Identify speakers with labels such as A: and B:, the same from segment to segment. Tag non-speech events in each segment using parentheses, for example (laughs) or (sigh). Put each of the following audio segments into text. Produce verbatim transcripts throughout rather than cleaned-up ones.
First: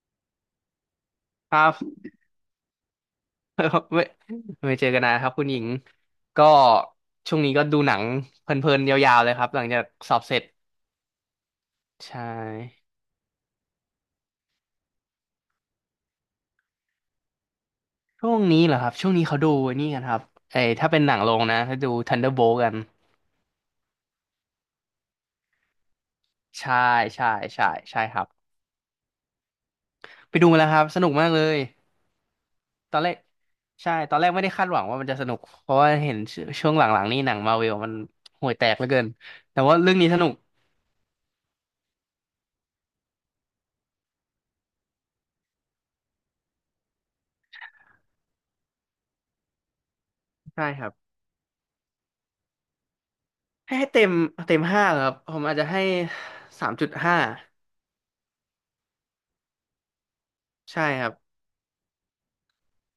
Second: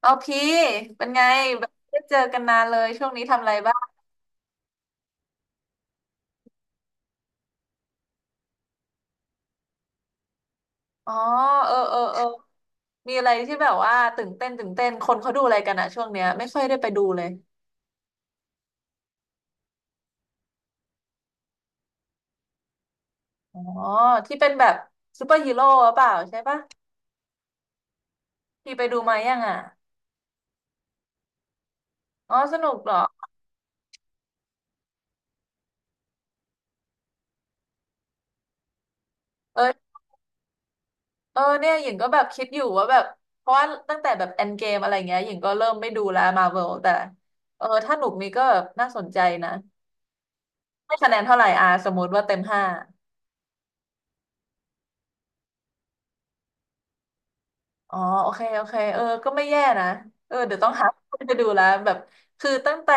A: โอเคเป็นไง
B: ค
A: แบ
B: รั
A: บ
B: บ
A: ได้เจอกันนานเลยช่วงนี้ทำอะไรบ้าง
B: (laughs) ไม่ไม่เจอกันนะครับคุณหญิงก็ช่วงนี้ก็ดูหนังเพลินๆยาวๆเลยครับหลังจากสอบเสร็จ
A: อ๋อเออเออ
B: ใช
A: เออ
B: ่
A: มีอะไรที่แบบว่าตื่นเต้นตื่นเต้นคนเขาดูอะไรกันอะช่วงเนี้ยไม่ค่อยได้ไปดูเลย
B: ช่วงนี้เหรอครับช่วงนี้เขาดูไอ้นี่กันครับไอ้ถ้าเป็นหนังโรงนะเขาดู Thunderbolt กัน
A: อ๋อที่เป็นแบบซูเปอร์ฮีโร่หรือเปล่าใช่ปะ
B: ใช่ใช่ใช่ใช่ครับ
A: พี่ไปดูมายังอะ
B: ไปดูมาแล้วครับสนุกมากเลย
A: อ๋อสนุกเหร
B: ต
A: อ
B: อนแรกใช่ตอนแรกไม่ได้คาดหวังว่ามันจะสนุกเพราะว่าเห็นชช่วงหลังๆนี่หนังมาร์เวลมันห่วยแตกเหลือเกินแต่ว่าเรื่
A: เออ
B: องนี้สนุก
A: เออเนี่ยหญิงก็แบบคิดอยู่ว่าแบบเพราะว่าตั้งแต่แบบ e n d g a m e อะไรเงี้ยหญิงก็เริ่มไม่ดูแล้วมาเวลแต่เออถ้าหนุกนี้ก็แบบน่าสนใจนะ
B: ใช่ครับ
A: ให้คะแนนเท่าไหร่อาสมมติว่าเต็มห้า
B: ให้ให้เต็มเต็มห้าครับผมอาจจะให้สามจุดห้า
A: อ๋อ โอเคโอเคเออก็ไม่แย่นะเออเดี๋ยวต้อง
B: ใช่
A: หา
B: ครับ
A: ไปดูแล้วแบบคือตั้งแต่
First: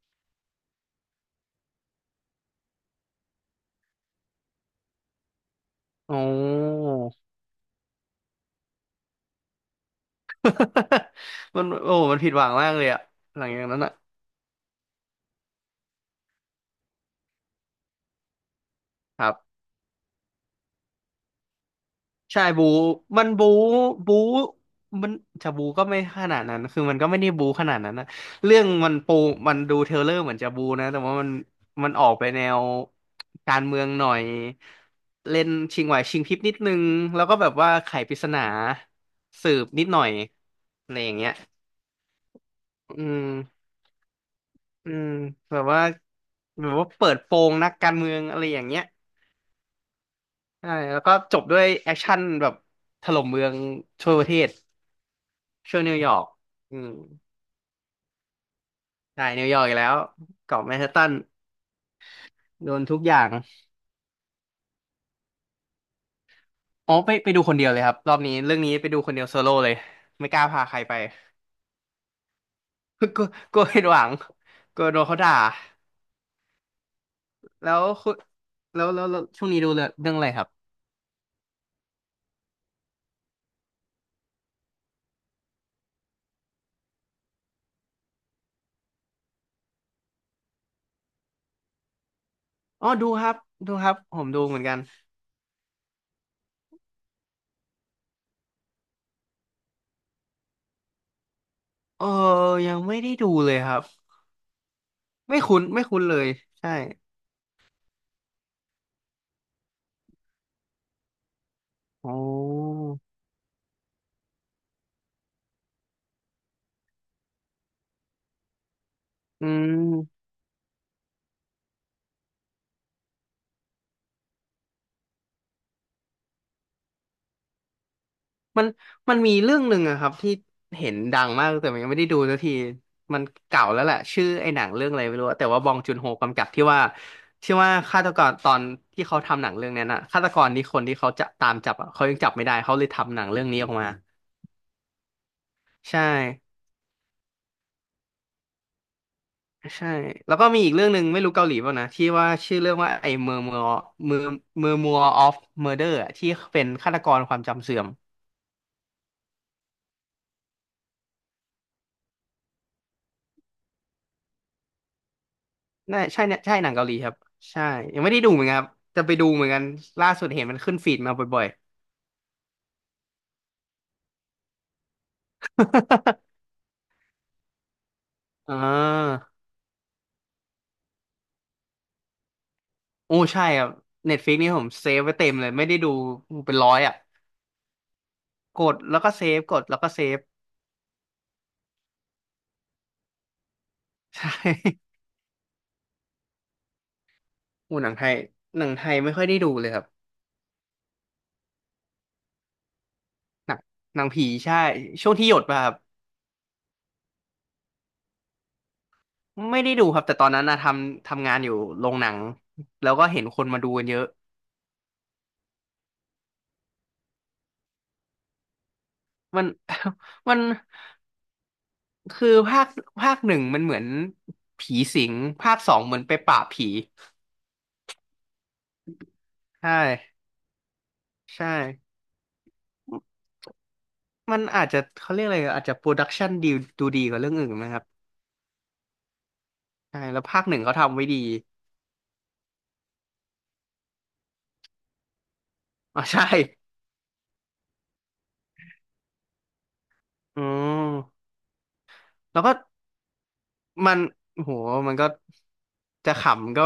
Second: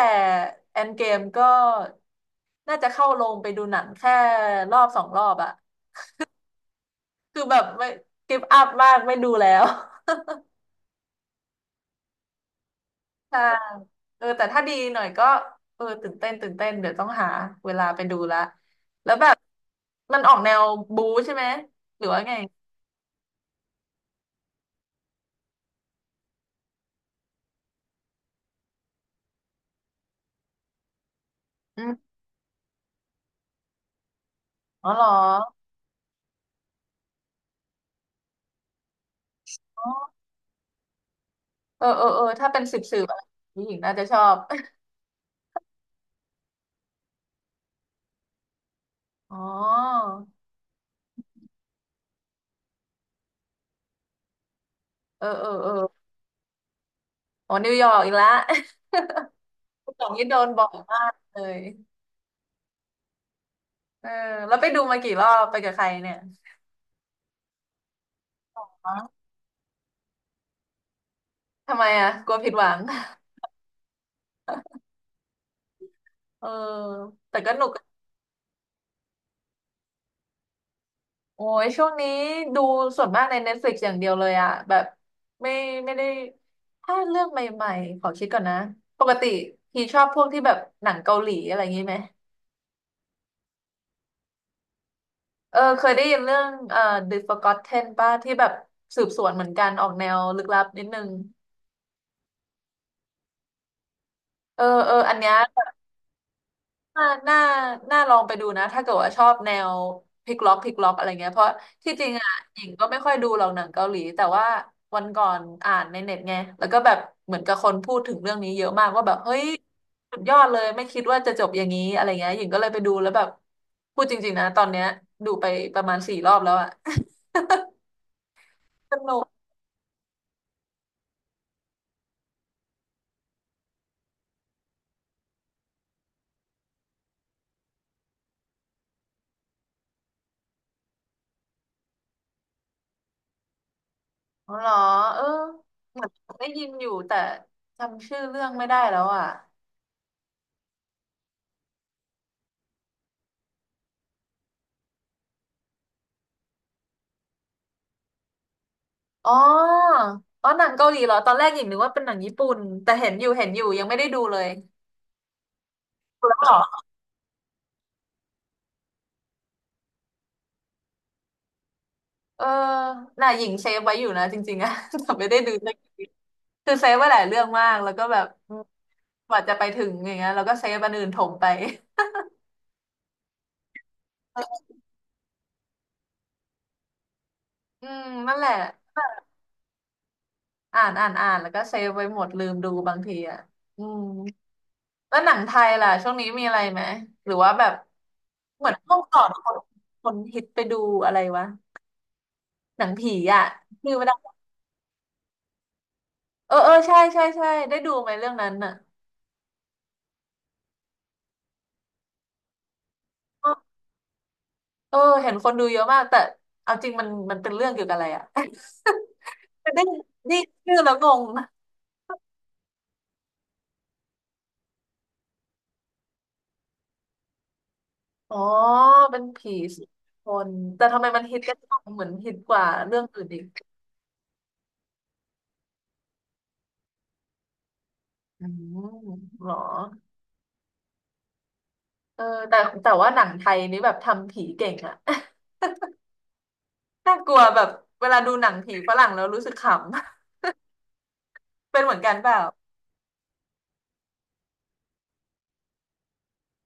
A: แอนเกมก็ น่าจะเข้าโรงไปดูหนังแค่รอบสองรอบอะ
B: โอ้
A: คือแบบไม่กิฟอัพมากไม่ดูแล้ว (laughs)
B: (laughs) มันโอ้มันผิดหวังมากเลยอะ
A: ใช่
B: หลังจากนั้นอะ
A: เออแต่ถ้าดีหน่อยก็ เออ ตื่นเต้นตื่นเต้น เดี๋ยวต้องหาเวลาไปดูละแล้ว
B: ค
A: แบ
B: รั
A: บ
B: บ
A: มันออกแนวบู๊ใช่ไหม หรือว่าไง
B: ใช่บูมันบูบูมันจะบูก็ไม่ขนาดนั้นคือมันก็ไม่ได้บูขนาดนั้นนะเรื่องมันปูมันดูเทรลเลอร์เหมือนจะบูนะแต่ว่ามัน
A: อื
B: มันอ
A: ม
B: อกไปแนวการเมืองหน่อย
A: อ๋อเหรอ
B: เล่นชิงไหวชิงพริบนิดนึงแล้วก็แบบว่าไขปริศนาสืบนิดหน่อยอะไรอย่างเงี้ย
A: เออเออเออถ้าเป็นสืบสื
B: อื
A: บอะไร
B: ม
A: ผู้หญิงน่าจะชอบ (laughs)
B: อืมแบบว่าแบบว่าเปิดโปงนักการเมืองอะไรอย่างเงี้ย
A: อ๋อ
B: ใช่แล้วก็จบด้วยแอคชั่นแบบถล่มเมืองทั่วประเทศ
A: เออเออเออ
B: ช่วนิวยอร์กอืม
A: โอ้นิวยอร์กอีกแล้ว
B: ใช่นิวยอร์กอีก
A: (laughs)
B: แล้
A: คุณ
B: ว
A: สองนี่โดน
B: เกาะ
A: บ่อ
B: แม
A: ย
B: นฮัต
A: มา
B: ตัน
A: กเลย
B: โดนทุกอย่าง
A: เออแล้วไปดูมากี่รอบไปกับใครเนี่ย
B: อ๋อไปไปดูคนเดียวเลยครับรอบนี้เรื่องนี้ไปดู
A: ฮะ
B: คนเดียวโซโล่เลยไม่กล้าพาใครไป
A: ทำไมอ่ะกลัวผิดหวัง
B: (laughs) กลัวกลัวผิดหวังกลัวโดนเขาด่า
A: เออแต่ก็หนุ
B: แล้
A: ก
B: วคุณแล้วแล้วแล้วช่วงนี้ดูเรื่องเรื่องอะไรครับ
A: โอ้ย ช่วงนี้ดูส่วนมากใน Netflix อย่างเดียวเลยอ่ะแบบไม่ไม่ได้ถ้าเรื่องใหม่ๆขอคิดก่อนนะ ปกติพี่ชอบพวกที่แบบหนังเกาหลีอะไรอย่างนี้ไหม
B: อ๋อดูครับดูครับผมดูเหมือนกัน
A: เออเคยได้ยินเรื่องเอ่อ The Forgotten ป่ะที่แบบสืบสวนเหมือนกันออกแนวลึกลับนิดนึง
B: เออยังไม่ได้ดูเลยครับ
A: เออเอออันเนี้ย
B: ไม่คุ้นไม่คุ้นเลยใช่
A: น่าน่าน่าลองไปดูนะถ้าเกิดว่าชอบแนวพลิกล็อกพลิกล็อกอะไรเงี้ยเพราะที่จริง
B: อ๋อ
A: อ่ะหญิงก็ไม่ค่อยดูหรอกหนังเกาหลีแต่ว่าวันก่อนอ่านในเน็ตไงแล้วก็แบบเหมือนกับคนพูดถึงเรื่องนี้เยอะมากว่าแบบเฮ้ย
B: อื
A: สุด
B: ม
A: ยอดเลยไม่คิดว่าจะจบอย่างนี้อะไรเงี้ยหญิงก็เลยไปดูแล้วแบบพูดจริงๆนะตอนเนี้ยดูไปประมาณสี่รอบแล้วอะ (laughs)
B: มัน
A: ส
B: มั
A: นุ
B: น
A: ก
B: มีเรื่องหนึ่งอะครับที่เห็นดังมากแต่มันยังไม่ได้ดูสักทีมันเก่าแล้วแหละชื่อไอ้หนังเรื่องอะไรไม่รู้อะแต่ว่าบองจุนโฮกำกับที่ว่าที่ว่าฆาตกรตอนที่เขาทำหนังเรื่องนั้นอะฆาตกรนี่คนที่เขาจะตามจับอะเขายังจับไม่ได้เขาเลยทำหนังเรื่องนี้ออกมา
A: อ๋อเหรอเออเห
B: ใช่
A: มือนได้ยินอยู่แต่จำชื่อเรื่องไม่ได้แล้วอ่ะ
B: ใช่แล้วก็มีอีกเรื่องหนึ่งไม่รู้เกาหลีเปล่านะที่ว่าชื่อเรื่องว่าไอ้เมอร์เมอร์เมอร์เมอร์มัวออฟเมอร์เดอร์ที่เป็นฆาตกรความจำเสื่อม
A: อ๋ออ๋อหนังเกาหลีเหรอตอนแรกหญิงนึกว่าเป็นหนังญี่ปุ่นแต่เห็นอยู่เห็นอยู่ยังไม่ได้ดูเลย
B: น่าใช่
A: แล้
B: เนี่
A: ว
B: ย
A: เหร
B: ใช่หนัง
A: อ
B: เกาหลีครับใช่ยังไม่ได้ดูเหมือนกันครับจะไปดูเหมือนกันล่าสุดเห็นมันขึ้นฟีดมาบ่อย
A: เออน่ะหญิงเซฟไว้อยู่นะจริงๆอะ (laughs) แต่ไม่ได้ดูสักทีคือเซฟไว้หลายเรื่องมากแล้วก็แบบ
B: ๆ (laughs) อ่
A: อืม
B: า
A: กว่าจะไปถึงอย่างเงี้ยแล้วก็เซฟอันอื่นถมไป
B: โอ้ใช่ครับเน็ตฟ i ิกนี่ผมเซฟไว้เต็มเลยไม่ได้ดูเป็นร้อยอ่ะ
A: อืมนั่นแหละ
B: กดแล้วก็เซฟกดแล้วก็เซฟ
A: อ่านอ่านอ่านแล้วก็เซฟไว้หมดลืมดูบางทีอ่ะอืม
B: (laughs) ใช่
A: แล้วหนังไทยล่ะช่วงนี้มีอะไรไหมหรือว่าแบบ
B: โอ้หนังไทยห
A: เห
B: นั
A: มือ
B: ง
A: น
B: ไท
A: พว
B: ย
A: ก
B: ไม่
A: ก่อ
B: ค่อย
A: น
B: ได้
A: ค
B: ดู
A: น
B: เลยครับ
A: คนฮิตไปดูอะไรวะหนังผีอะ
B: หนัง
A: ชื่
B: หนังผี
A: ะ
B: ใช่ช่วงที่หยดมาครับ
A: เออเออใช่ใช่ใช่ได้ดูไหมเรื่องนั้นน่ะ
B: ไม่ได้ดูครับแต่ตอนนั้นนะทำทำงานอยู่โรงหนังแล้วก็เห็นค
A: เอ
B: น
A: อ
B: มาดูกันเยอะ
A: เอห็นคนดูเยอะมากแต่เอาจริงมันมันเป็นเรื่องเกี่ยวกับอะไรอ่ะ
B: มัน
A: (laughs) มัน (laughs) ได้
B: (laughs) มั
A: นี่
B: น
A: ชื่อแล้วงง
B: คือภาคภาคหนึ่งมันเหมือนผีสิงภาคสองเหมือนไปปราบผี
A: อ๋อเป็นผี
B: ใช่
A: สิบคนแต่ทำไมมันฮิต
B: ใช่
A: กันจังเหมือนฮิตกว่าเรื่องอื่นอีก
B: มันอาจจะเขาเรียกอะไรอาจจะโปรดักชันดีดูดีกว่าเรื่องอื่นนะครับ
A: อืมเหรอ
B: ใช่แล้วภาคหนึ่งเขาทำไว้ดี
A: เออแต่แต่ว่าหนังไทยนี่แบบทำผีเก่งอ่ะ
B: อ๋อใช่
A: (laughs) น่ากลัวแบบเวลาดูหนังผีฝรั่งแล้วรู้สึกขำ
B: อืม
A: (laughs) เป็นเหมือนกันเปล่า
B: แล้วก็มันโหมันก็จะขำก็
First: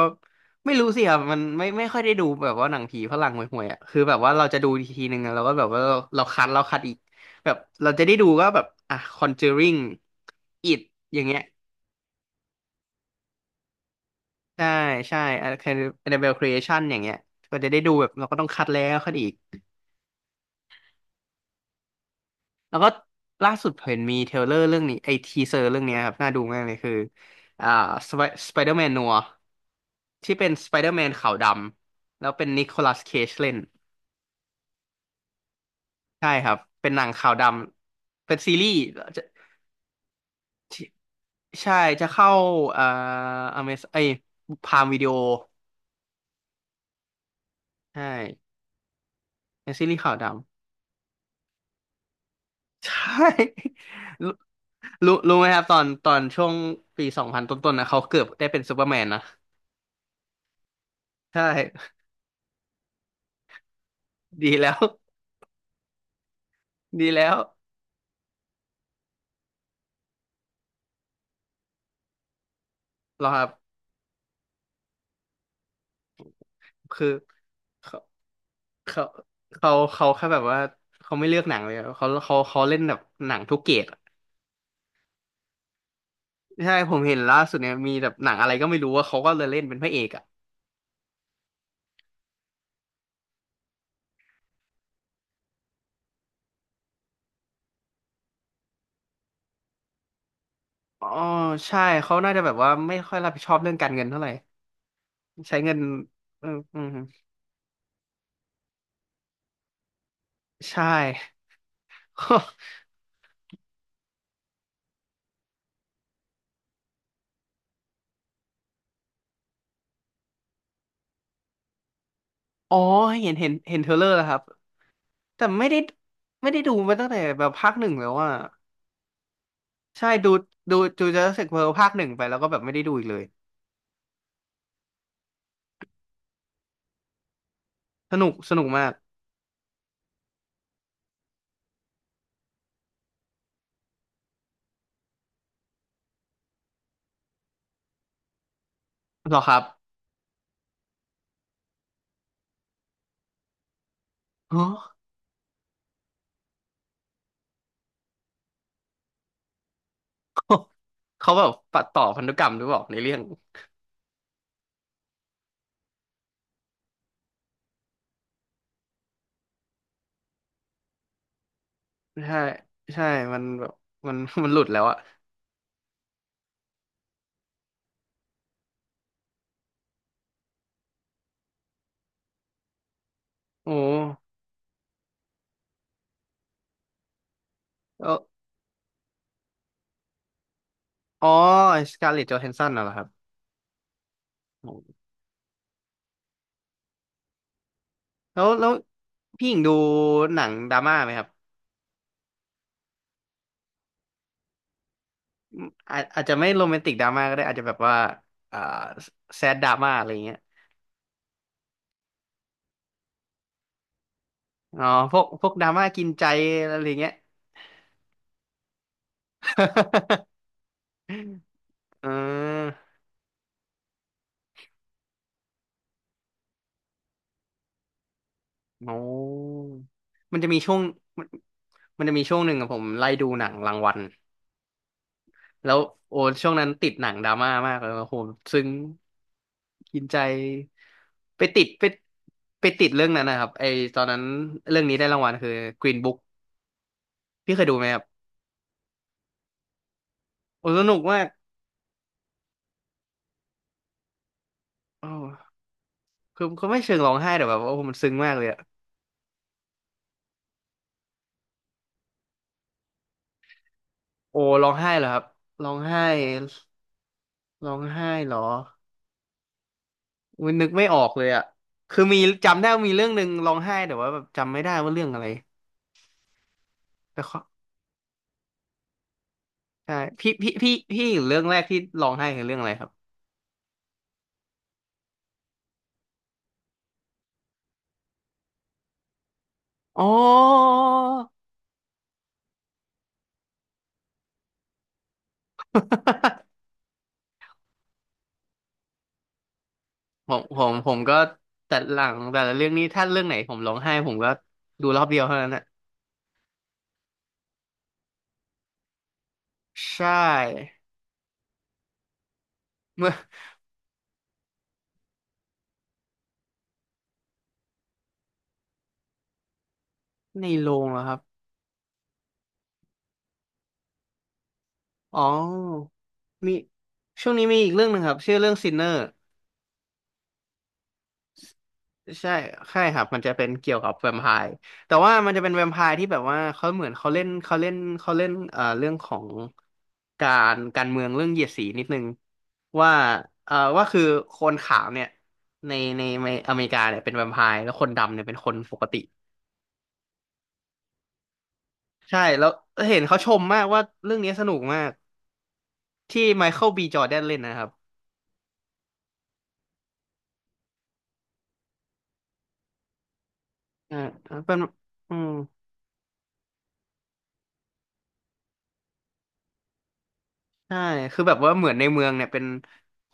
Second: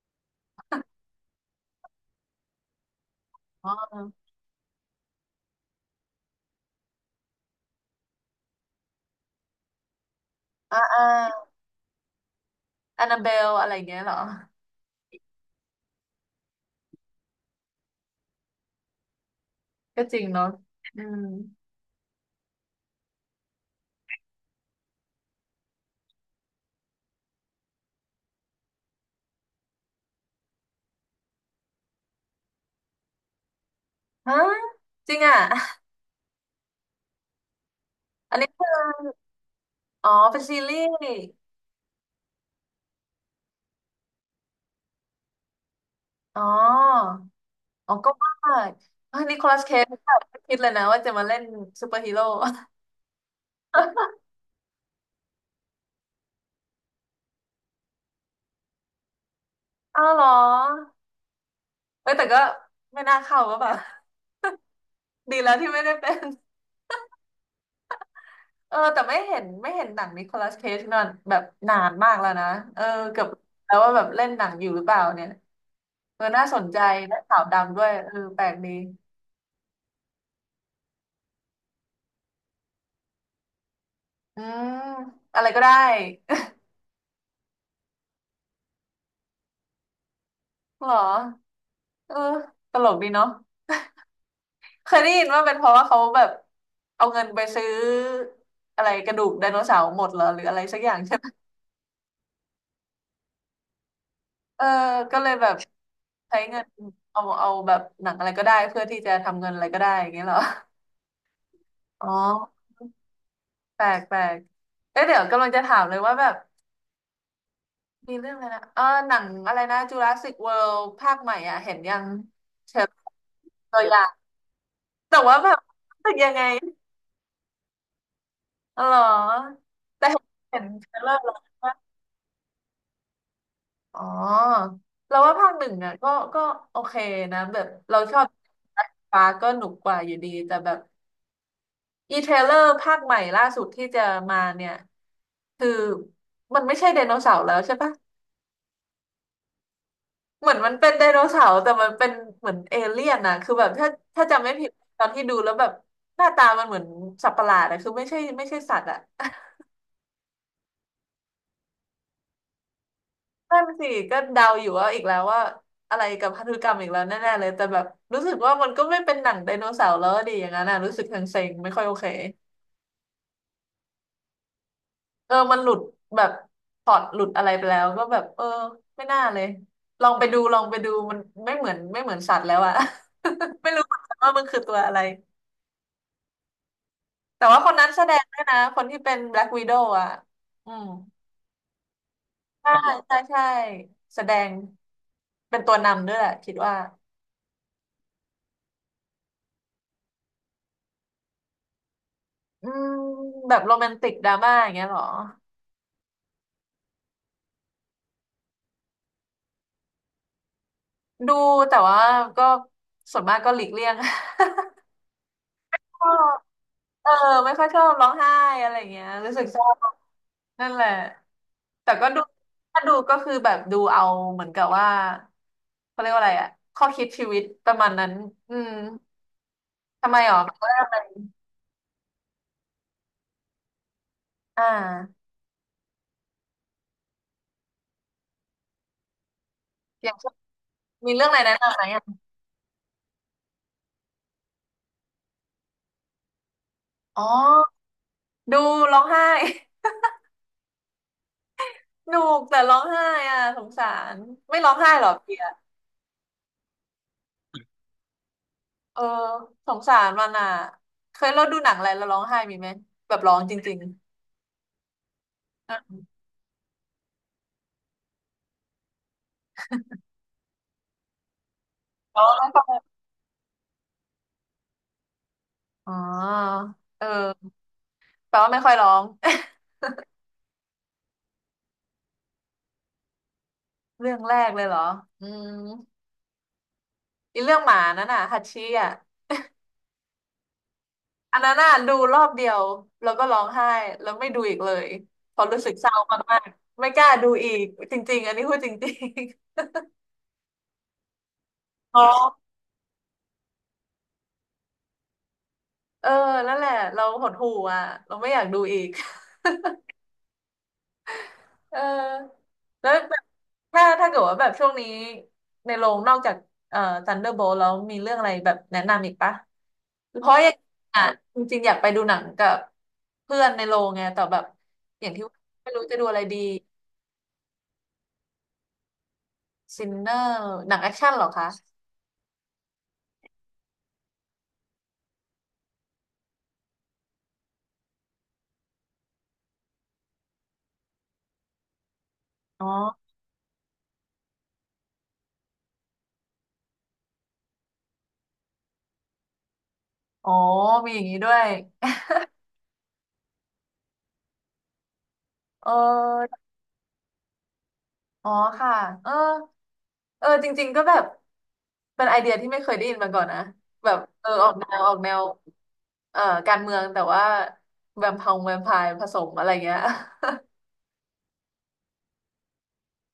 B: ไม่รู้สิครับมันไม่ไม่ค่อยได้ดูแบบว่าหนังผีฝรั่งห่วย
A: อ๋อ
B: ๆอ่ะคือแบบว่าเราจะดูทีนึงอะเราก็แบบว่าเราเราคัดเราคัดอีกแบบเราจะได้ดูก็แบบอ่ะ Conjuring
A: อ่า
B: It
A: อ่า
B: อย่างเงี้ย
A: แอนนาเบลอะไรอย่างเงี้ยเหรอ
B: ใช่ใช่อันอันเดเบลครีเอชันอย่างเงี้ยก็จะได้ดูแบบเราก็ต้องคัดแล้วคัดอีก
A: ก็จริงเนาะอืม
B: แล้วก็ล่าสุดเห็นมีเทรลเลอร์เรื่องนี้ไอทีเซอร์เรื่องเนี้ยครับน่าดูมากเลยคืออ่าสไปสไปเดอร์แมนนัวที่เป็นสไปเดอร์แมนขาวดำแล้วเป็นนิโคลัสเคจเล่น
A: ฮะจริงอ่ะ
B: ใช่ครับเป็นหนังขาวดำ
A: (laughs)
B: เป็
A: อัน
B: น
A: นี้
B: ซี
A: คื
B: รีส์
A: อ
B: จะ
A: อ๋อเป็นซีรี
B: ที่
A: ส์
B: ใช่จะเข้าเอ่ออเมซไอพามวิดีโอ
A: อ๋ออ๋อ
B: ใช่
A: ก็ว่าเฮ้ยนิโคลัสเค
B: เป็นซี
A: จ
B: รีส์
A: แบ
B: ขาว
A: บ
B: ด
A: ไม่คิดเลยนะว่าจะมาเล่นซูเปอร์ (laughs) ฮีโร่
B: ใช่ (laughs)
A: (laughs)
B: รู้รู้รู้ไหมครับตอนตอนช่วงปีสองพันต้นๆนะเขาเกือบได้เป็นซูเปอร์แมนนะ
A: อ้าวเหรอ
B: ใช่
A: เอ้ยแต่ก็ไม่น่าเข้าก็แบบ
B: (laughs) ดีแล้ว
A: (laughs) ดีแล้วที่ไม่ได้เป็น
B: (laughs) ดีแล้ว
A: เออแต่ไม่เห็นไม่เห็นหนังนิโคลัสเคจนอนแบบนานมากแล้วนะเออเกื
B: เห
A: อ
B: ร
A: บ
B: อครับ
A: แล้วว่าแบบเล่นหนังอยู่หรือเปล่าเนี่ยเออน่าสนใจ
B: คือ
A: และขาวดำด้วย
B: เขา
A: เออแปลกดี
B: เขาเขาเขาแค่แบบว่าเขาไม่เลือกหนังเลยอะเขาเขาเขาเล่นแบบหนังทุกเกรดอะ
A: อืมอะไรก็ได้
B: ใช่ผมเห็นล่าสุดเนี่ยมีแบบหนังอะไรก็ไม่รู้ว่าเขาก็เลยเล่นเป็นพระเอกอ่ะ
A: (laughs) เหรอ เออตลกดีเนาะเคยได้ยินว่าเป็นเพราะว่าเขาแบบเอาเงินไปซื้ออะไรกระดูกไดโนเสาร์หมดเหรอหรืออะไรสักอย่าง
B: อ๋อ
A: ใช่ไหม
B: ใช่เขาน่าจะแบบว่าไม่ค่อยรับผิดชอบเรื่องการเงินเท่าไหร่
A: เออก็เลยแบบ
B: ใช้เงิน
A: ใช้
B: เออ
A: เงิน
B: อืม
A: เอาเอาแบบหนังอะไรก็ได้เพื่อที่จะทำเงินอะไรก็ได้อย่างเงี้ยเหรอ
B: ใช่
A: อ๋อแปลกแปลกเอ๊ะเดี๋ยวกำลังจะถามเลยว่าแบบมีเรื่องอะไรนะเออหนังอะไรนะจูราสสิกเวิลด์ภาคใหม่อ่ะเห็นยัง
B: (laughs) อ๋อ
A: เชิญ
B: เห็นเห็นเห็
A: ตั
B: น
A: ว
B: เทร
A: อ
B: ล
A: ย่า
B: เลอ
A: ง
B: ร์แล้วครับ
A: แต่ว่า
B: แต่
A: แบบ
B: ไม่ได้
A: รู้สึกยังไง
B: ไม่ได้ดูมาตั้งแต่แบบภาคหนึ่งแล้วอ่ะ
A: อ๋อเหรอแต่
B: ใช่
A: เห็น
B: ดู
A: เห็น
B: ดู
A: เทรล
B: ดู
A: เลอร์แล้ว
B: Jurassic World ภาคหนึ่งไปแล้วก็แบบไม่ได้ดูอีกเลย
A: อ๋อเราว่าภาคหนึ่งอ่ะก็ก็โอเคนะแบบเราช
B: ส
A: อบ
B: นุกสนุกมาก
A: ฟ้าก็หนุกกว่าอยู่ดีแต่แบบอีเทรลเลอร์ภาคใหม่ล่าสุดที่จะมาเนี่ยคือมันไม่ใช่ไดโนเสาร์แล้วใช่ปะ
B: เหรอครับ
A: เหมือนมันเป็นไดโนเสาร์แต่มันเป็นเหมือนเอเลี่ยนนะคือแบบถ้าถ้าจำไม่ผิ
B: ฮะ
A: ดตอนที่ดูแล้วแบบหน้าตามันเหมือนสัตว์ประหลาดอะคือไม่ใช่ไม่ใช่สัตว์อะ
B: (laughs) เขาแบบปัดต่อพันธุกรรมหรือเปล่าในเรื่อง
A: นั่นสิก็เดาอยู่ว่าอีกแล้วว่าอะไรกับพันธุกรรมอีกแล้วแน่ๆเลยแต่แบบรู้สึกว่ามันก็ไม่เป็นหนังไดโนเสาร์แล้วดีอย่างนั้นนะรู้สึกเซ็งๆไม่ค่อยโอเค
B: ใช่ใช่มันแบบมันมันหลุดแล้วอะ
A: เออมันหลุดแบบพล็อตหลุดอะไรไปแล้วก็แบบเออไม่น่าเลยลองไปดูลองไปดูมันไม่เหมือนไม่เหมือนสัตว์แล้วอะ (laughs) ไม่
B: โอ้
A: รู้เหมือนกันว่ามันคือตัวอะไรแต่ว่าคนนั้นแส
B: แล้
A: ด
B: ว
A: งด้วยนะคนที่เป็นแบล็กว i ด o w อะอืม
B: อ๋อสการ์เล็ตจอห์นสั
A: ใช่
B: นน่ะเหรอครั
A: ใช่
B: บ
A: ใช่แสดง
B: โอ้
A: เป็นตัวนำด้วยแหละคิดว่า
B: แล้วแล้วพี่หญิงดูหนังดราม่าไหมครับ
A: อืมแบบโรแมนติกดราม่าอย่างเงี้ยเหรอ
B: อาอาจจะไม่โรแมนติกดราม่าก็ได้อาจจะแบบว่าอ่าแซดดราม่าอะไรเงี้ย
A: ดูแต่ว่าก็ส่วนมากก็หลีกเลี่ยง
B: อ๋อพวกพวกดรา
A: (laughs)
B: ม่ากิ
A: ก็
B: นใจอะไรอย่าง
A: เอ
B: เงี้
A: อ
B: ย
A: ไม่ค่อยชอบร้องไห้อะไรอย่างเงี้ยรู้สึกชอบ
B: (laughs)
A: นั่นแหละแต่
B: เ
A: ก็ดู
B: ออ
A: ถ้าดูก็คือแบบดูเอาเหมือนกับว่าเขาเรียกว่าอะไรอะข้อคิดชีวิตประมาณนั้นอืม
B: โอ้
A: ทำไมหรอ
B: มันจะ
A: แบบ
B: มี
A: ว่า
B: ช่วง
A: อะไร
B: มันมันจะมีช่วงหนึ่งอะผมไล่ดูหนังรางวัล
A: อ่า
B: แล้วโอ้ช่วงนั้นติดหนังดราม่ามากเลยโอ้โหซึ้งกิน
A: อย่าง
B: ใจ
A: เช่นมีเรื่องอะไร
B: ไป
A: แนะ
B: ติด
A: นำไหม
B: ไป
A: อะ
B: ไปติดเรื่องนั้นนะครับไอตอนนั้นเรื่องนี้ได้รางวัลคือ Green Book
A: อ๋อ
B: พี่เคยดูไหมครับ
A: ดูร้องไห้ (laughs)
B: โอ้สนุกมาก
A: หนูกแต่ร้องไห้อ่ะสงสารไม่ร้องไห้
B: โ
A: หรอเปีย
B: อ้คือคือไม่เชิงร้องไห้แต่แบบว่าโอ้มันซึ้งมากเลยอะ
A: เออสงสารมันอ่ะเคยเราดูหนังอะไรแล้วร้องไห้มีไหมแบบร้องจริง
B: โอ้ร้องไห้เหรอครับร้
A: ๆ
B: อง
A: อ่ะ
B: ไห้ร้องไห้เหรอ อุ๊ยนึกไม่ออกเลยอ่ะคือมี
A: ร้องแล้ว
B: จำ
A: ก็
B: ได้ว่ามีเรื่องหนึ่งร้องไห้แต่ว่าแบบจำไม่ได้ว่าเรื่องอะไร
A: อ๋อเ
B: แต่เขอ
A: ออแปลว่าไม่ค่อยร้อง
B: ใช่พี่พี่พี่พี่เรื่องแรกที่ร้องไห้คือเรื่องอะไรครับ
A: (laughs) เรื่องแรกเลยเหรออืมอีเรื่องหมานั่นน่ะฮัตชี่อ่ะ
B: อ๋อ
A: อันนั้นน่ะดูรอบเดียวแล้วก็ร้องไห้แล้วไม่ดูอีกเลยเพอรู้สึกเศร้ามาก
B: (laughs)
A: ๆไม่กล้าดูอีกจริงๆอันนี้พูดจริง
B: ผมผมผมก็แต่
A: ๆ
B: ห
A: อ๋อ
B: ลั
A: (laughs)
B: งแต่ละเรื่องนี้ถ้าเรื่องไหนผมร้องไห้ผมก็ดูรอบเดียวเท่านั้นอ่ะ
A: เออนั่นแหละเราหดหู่อ่ะเราไม่อยากดูอีก
B: ใช่
A: เออแล้ว
B: (laughs) เมื่อ
A: แบบถ้าถ้าเกิดว่าแบบช่วงนี้ในโรงนอกจากเอ่อ Thunderbolt แล้วมีเรื่องอะไรแบบแนะนำอีกปะเพราะอ
B: ใน
A: ย่าง
B: โรงเหร
A: อ่ะ
B: อครับ
A: จริงๆอยากไปดูหนังกับเพื่อนในโรงไงแต่แบบอย่าง
B: อ๋
A: ที่ว่าไม่รู้
B: อ
A: จะดูอะไรดี
B: มีช่วงนี้มีอีกเรื่องหนึ่งครับชื่อเรื่องซินเนอร์
A: ซินเนอร์หนังแอคชั่นเหรอคะ
B: ใช่ใช่ครับ มันจะเป็นเกี่ยวกับแวมไพร์แต่ว่ามันจะเป็นแวมไพร์ที่แบบว่าเขาเหมือนเขาเล่นเขาเล่นเขาเล่นเอ่อเรื่องของการการเมืองเรื่องเหยียดสีนิดนึง
A: อ๋อ
B: ว่าเอ่อว่าคือคนขาวเนี่ยในในในอเมริกาเนี่ยเป็นแวมไพร์แล้วคนดำเนี่ยเป็นคนปกติ
A: อ๋อมีอย่างนี้ด้วย
B: ใช่แล้วเห็นเขาชมมากว่าเรื่องนี้สนุกมาก
A: เอ
B: ที่
A: อ
B: ไมเคิลบีจอร์แดนเล่นนะครับ
A: อ๋อค่ะเออเออจริงๆก็แบบเป็นไอเดียที่ไม่เคยได้ยินมาก่อนนะแบบ
B: อ่า
A: เออออก
B: เป็น
A: แนวออกแน
B: อื
A: ว
B: ม
A: เอ่อการเมืองแต่ว่าแวมพองแวมไพร์ผสมอะไรเงี้ย (laughs)
B: ใช่คือแบบว่าเหมือนในเมืองเนี่ยเป็น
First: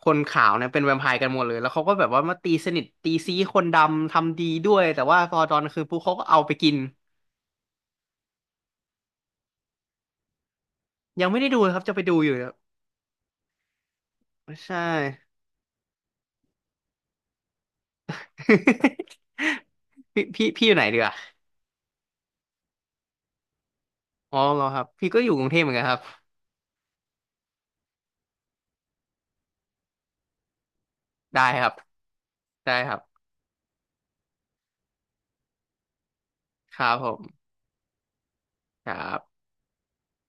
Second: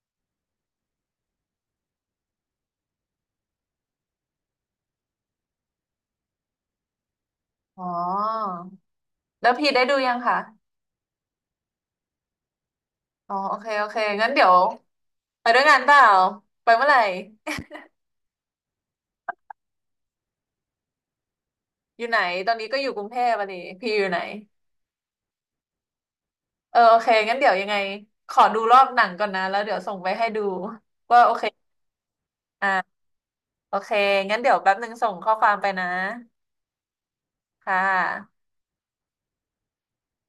B: คนขาวเนี่ยเป็นแวมไพร์กันหมดเลย แล้วเขาก็แบบว่ามาตีสนิทตีซี้คนดำทำดีด้วยแต่ว่าพอตอนกลางคืนปุ๊บเขาก็เอาไปกิน
A: อ๋อแล้วพีได้ดูยังคะ
B: ยังไม่ได้ดูเลยครับจะไปดูอยู่เนี่ย
A: อ๋อโอเคโอเคงั้นเดี๋ยว
B: ใช่
A: ไปด้วยกันเปล่าไปเมื่อไหร่ (laughs)
B: (laughs) พี่พี่พี่อยู่ไหนเดีอ่ะ
A: อยู่ไหนตอนนี้ก็อยู่กรุงเทพอ่ะนีพี่อยู่ไหน
B: อ๋อเหรอครับ พี่ก็อยู่กรุงเทพเหมือนกันครับ
A: เออโอเคงั้นเดี๋ยวยังไงขอดูรอบหนังก่อนนะแล้วเดี๋ยวส่งไปให้ดูว่าโอ
B: ได้
A: เค
B: ครับ
A: อ่า
B: ได้ครับ
A: โอเค งั้นเดี๋ยวแป๊บนึงส่งข้อความไปนะ
B: ครับผม
A: ค่ะ
B: ครับ